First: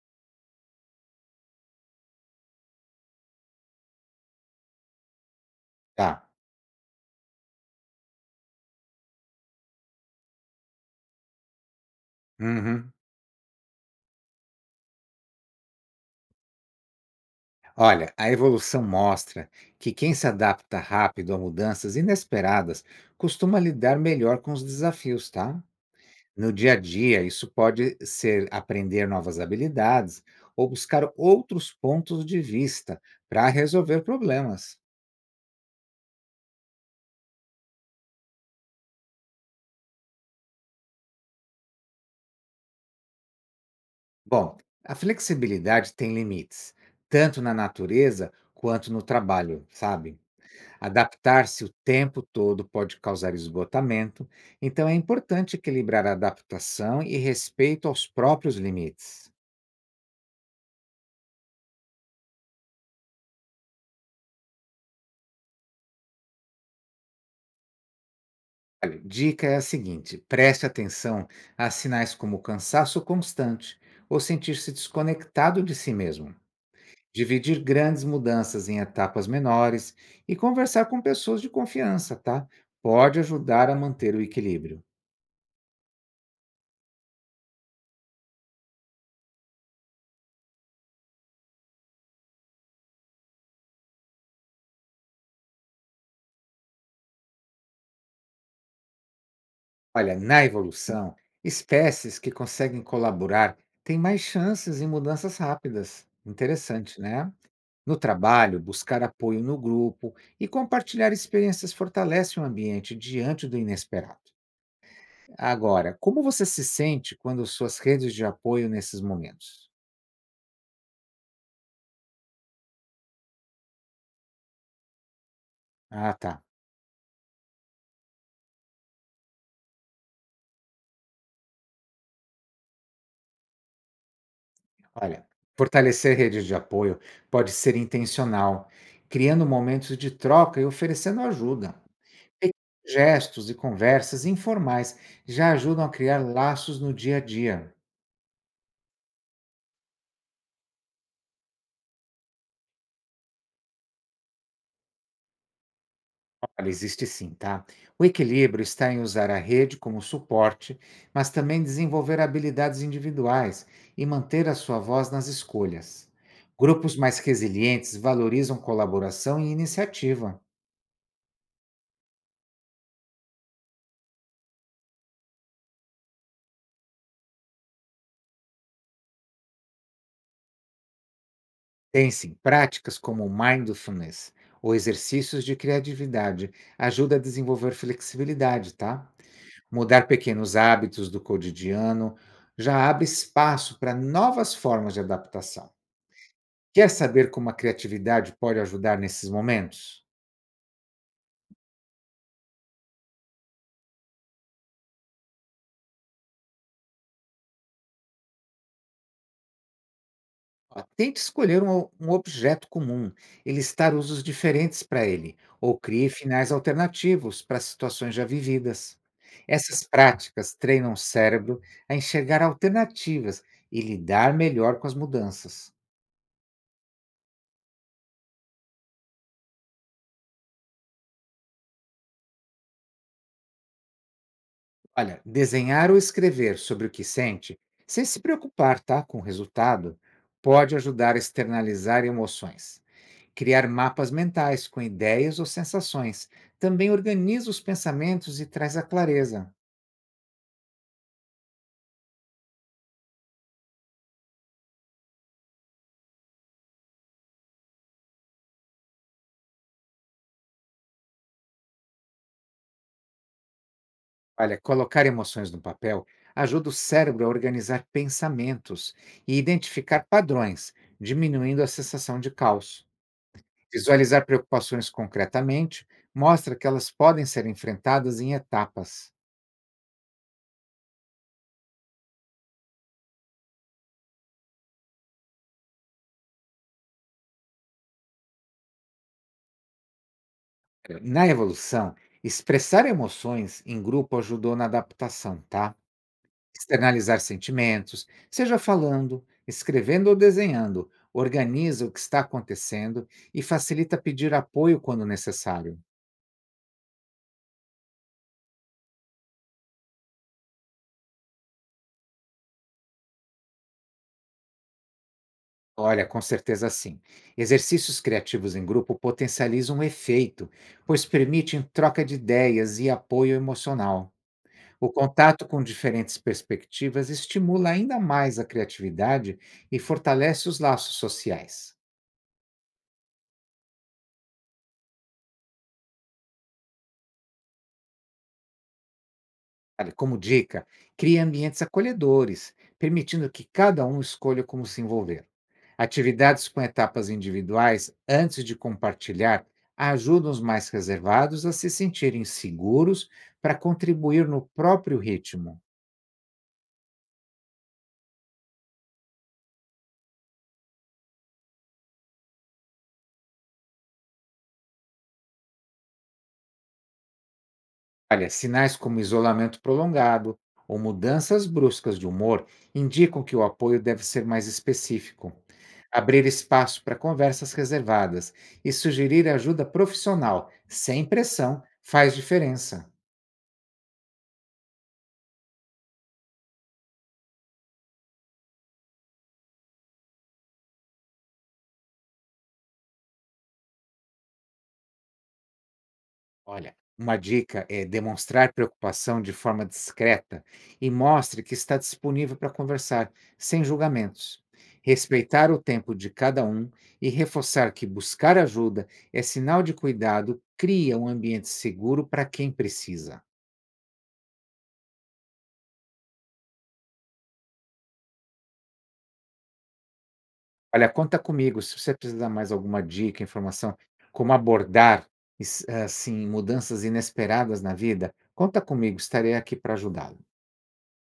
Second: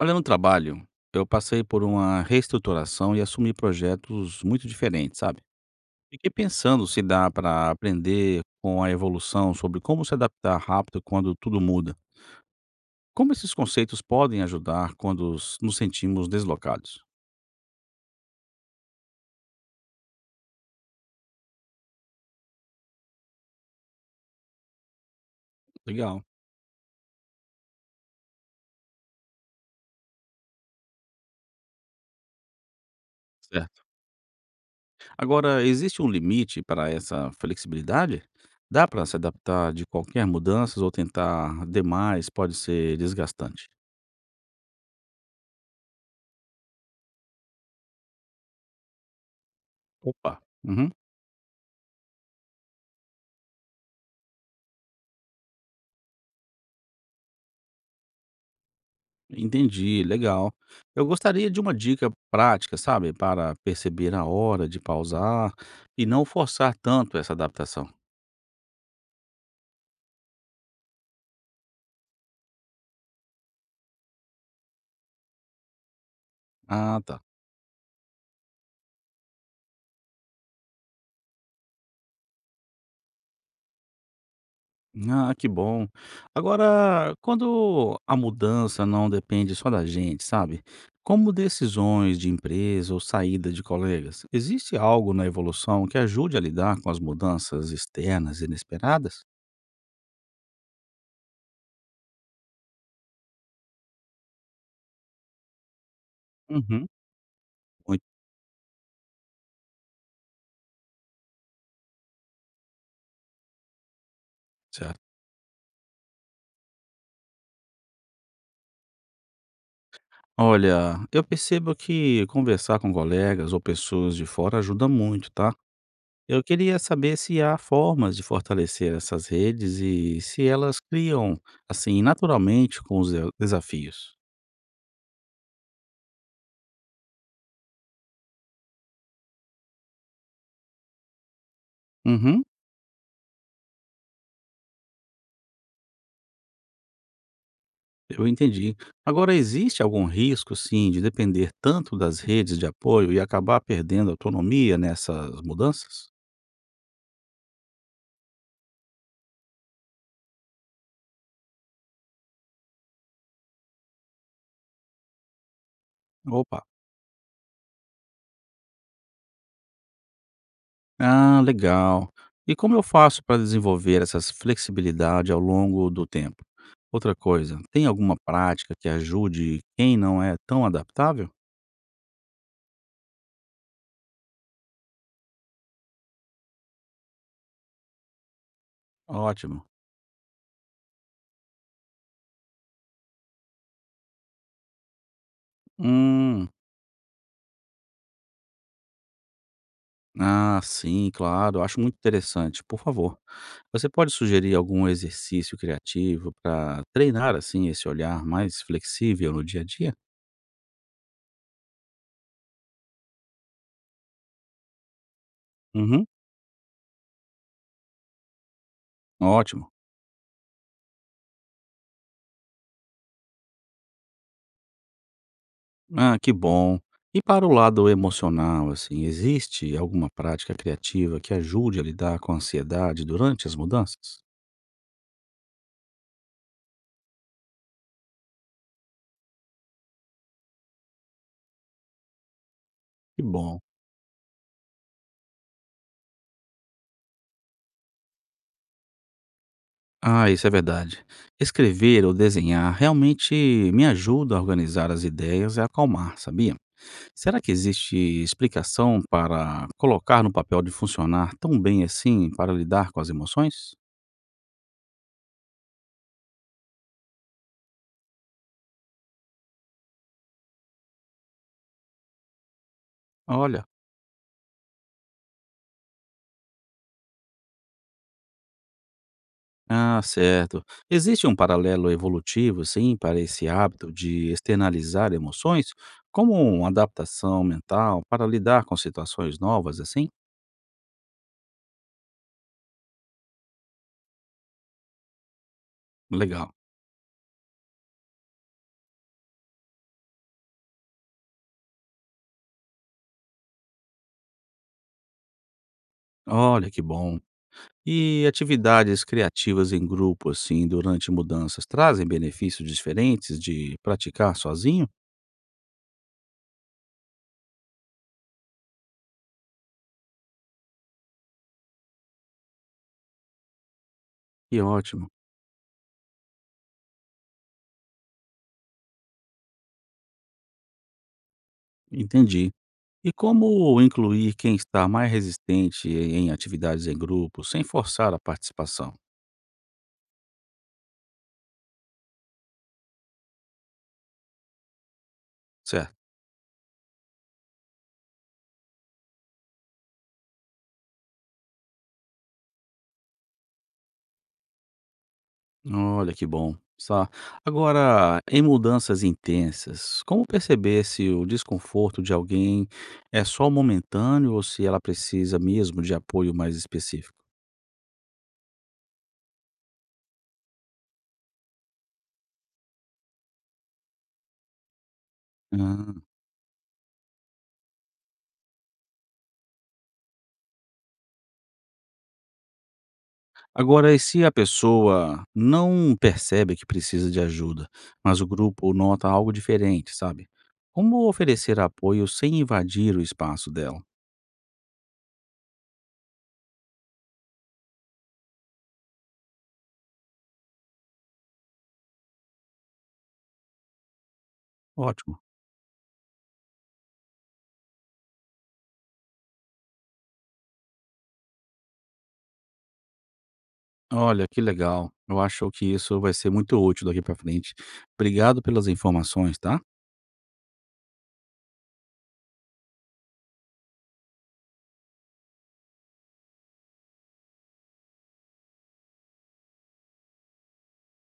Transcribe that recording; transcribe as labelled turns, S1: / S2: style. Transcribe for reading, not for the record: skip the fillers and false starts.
S1: Olha, no trabalho, eu passei por uma reestruturação e assumi projetos muito diferentes, sabe?
S2: Tá.
S1: Fiquei pensando se dá para aprender com a evolução sobre como se adaptar rápido quando tudo muda.
S2: Uhum.
S1: Como esses conceitos podem ajudar quando nos sentimos deslocados?
S2: Olha, a evolução mostra que quem se adapta rápido a mudanças inesperadas costuma lidar melhor com os desafios, tá?
S1: Legal.
S2: No dia a dia, isso pode ser aprender novas habilidades ou buscar outros pontos de vista para
S1: Certo.
S2: resolver problemas.
S1: Agora, existe um limite para essa flexibilidade? Dá para se adaptar de qualquer mudança ou tentar demais pode ser desgastante?
S2: Bom, a flexibilidade tem limites, tanto na natureza quanto no trabalho, sabe?
S1: Opa. Uhum.
S2: Adaptar-se o tempo todo pode causar esgotamento, então é importante equilibrar a adaptação e respeito aos próprios limites.
S1: Entendi, legal. Eu gostaria de uma dica prática, sabe, para perceber a hora de pausar e não forçar tanto essa adaptação.
S2: Olha, dica é a seguinte: preste atenção a sinais como cansaço constante ou sentir-se desconectado de si mesmo.
S1: Ah, tá.
S2: Dividir grandes mudanças em etapas menores e conversar com pessoas de confiança, tá? Pode ajudar a manter o equilíbrio.
S1: Ah, que bom. Agora, quando a mudança não depende só da gente, sabe? Como decisões de empresa ou saída de colegas, existe algo na evolução que ajude a lidar com as mudanças externas inesperadas?
S2: Olha, na evolução, espécies que conseguem colaborar têm mais chances em mudanças rápidas.
S1: Uhum.
S2: Interessante, né? No
S1: Muito
S2: trabalho, buscar apoio no grupo e compartilhar experiências fortalece o ambiente diante do inesperado.
S1: certo.
S2: Agora, como você se sente quando suas redes de apoio nesses momentos?
S1: Olha, eu percebo que conversar com colegas ou pessoas de fora ajuda muito, tá?
S2: Ah, tá.
S1: Eu queria saber se há formas de fortalecer essas redes e se elas criam, assim, naturalmente com os desafios.
S2: Olha, fortalecer redes de apoio pode ser intencional, criando momentos de troca e oferecendo ajuda.
S1: Uhum,
S2: Pequenos gestos e conversas informais já ajudam a criar laços no dia a dia.
S1: eu entendi. Agora, existe algum risco, sim, de depender tanto das redes de apoio e acabar perdendo autonomia nessas mudanças?
S2: Olha, existe sim, tá? O equilíbrio está em usar a rede como suporte, mas também desenvolver habilidades individuais e manter a sua voz nas escolhas.
S1: Opa!
S2: Grupos mais resilientes valorizam colaboração e iniciativa.
S1: Ah, legal. E como eu faço para desenvolver essa flexibilidade ao longo do tempo? Outra coisa, tem alguma prática que ajude quem não é tão adaptável?
S2: Tem Pensem, práticas como mindfulness ou exercícios de criatividade ajuda a desenvolver flexibilidade, tá?
S1: Ótimo.
S2: Mudar pequenos hábitos do cotidiano já abre espaço para novas formas de adaptação.
S1: Hum,
S2: Quer saber como a criatividade pode ajudar nesses momentos?
S1: ah, sim, claro. Acho muito interessante. Por favor, você pode sugerir algum exercício criativo para treinar assim esse olhar mais flexível no dia a dia?
S2: Ó, Tente escolher um objeto comum e listar usos diferentes para ele, ou
S1: Uhum,
S2: crie finais alternativos para situações já vividas.
S1: ótimo.
S2: Essas práticas treinam o cérebro a enxergar alternativas e lidar melhor com as mudanças.
S1: Ah, que bom. E para o lado emocional, assim, existe alguma prática criativa que ajude a lidar com a ansiedade durante as mudanças?
S2: Olha, desenhar ou escrever sobre o que sente, sem se preocupar, tá, com o resultado, pode ajudar a externalizar emoções.
S1: Que bom.
S2: Criar mapas mentais com ideias ou sensações também organiza os pensamentos e traz a clareza.
S1: Ah, isso é verdade. Escrever ou desenhar realmente me ajuda a organizar as ideias e acalmar, sabia? Será que existe explicação para colocar no papel de funcionar tão bem assim para lidar com as emoções?
S2: Olha, colocar emoções no papel ajuda o cérebro a organizar pensamentos e identificar padrões, diminuindo a sensação de caos.
S1: Olha.
S2: Visualizar preocupações concretamente mostra que elas podem ser enfrentadas em etapas.
S1: Ah, certo. Existe um paralelo evolutivo, sim, para esse hábito de externalizar emoções, como uma adaptação mental para lidar com situações novas, assim?
S2: Na evolução, expressar emoções em grupo ajudou na adaptação, tá?
S1: Legal.
S2: Externalizar sentimentos, seja falando, escrevendo ou desenhando, organiza o que está acontecendo e facilita pedir apoio quando necessário.
S1: Olha que bom. E atividades criativas em grupo, assim, durante mudanças, trazem benefícios diferentes de praticar sozinho?
S2: Olha, com certeza sim. Exercícios criativos em grupo potencializam o efeito, pois permitem troca de ideias e apoio emocional.
S1: Que
S2: O
S1: ótimo.
S2: contato com diferentes perspectivas estimula ainda mais a criatividade e fortalece os laços sociais.
S1: Entendi. E como incluir quem está mais resistente em atividades em grupo sem forçar a participação?
S2: Olha, como dica, crie ambientes acolhedores, permitindo que cada um escolha como se envolver.
S1: Certo.
S2: Atividades com etapas individuais antes de compartilhar ajudam os mais reservados a se sentirem seguros para contribuir no próprio ritmo.
S1: Olha que bom. Só. Agora, em mudanças intensas, como perceber se o desconforto de alguém é só momentâneo ou se ela precisa mesmo de apoio mais específico?
S2: Olha, sinais como isolamento prolongado ou mudanças bruscas de humor indicam que o apoio deve ser mais específico.
S1: Ah.
S2: Abrir espaço para conversas reservadas e sugerir ajuda profissional, sem pressão, faz diferença.
S1: Agora, e se a pessoa não percebe que precisa de ajuda, mas o grupo nota algo diferente, sabe? Como oferecer apoio sem invadir o espaço dela?
S2: Olha, uma dica é demonstrar preocupação de forma discreta e mostre que está disponível para conversar, sem julgamentos.
S1: Ótimo.
S2: Respeitar o tempo de cada um e reforçar que buscar ajuda é sinal de cuidado, cria um ambiente seguro para quem precisa.
S1: Olha, que legal. Eu acho que isso vai ser muito útil daqui para frente. Obrigado pelas informações, tá?
S2: Olha, conta comigo se você precisar mais alguma dica, informação, como abordar assim mudanças inesperadas na vida, conta comigo, estarei aqui para ajudá-lo.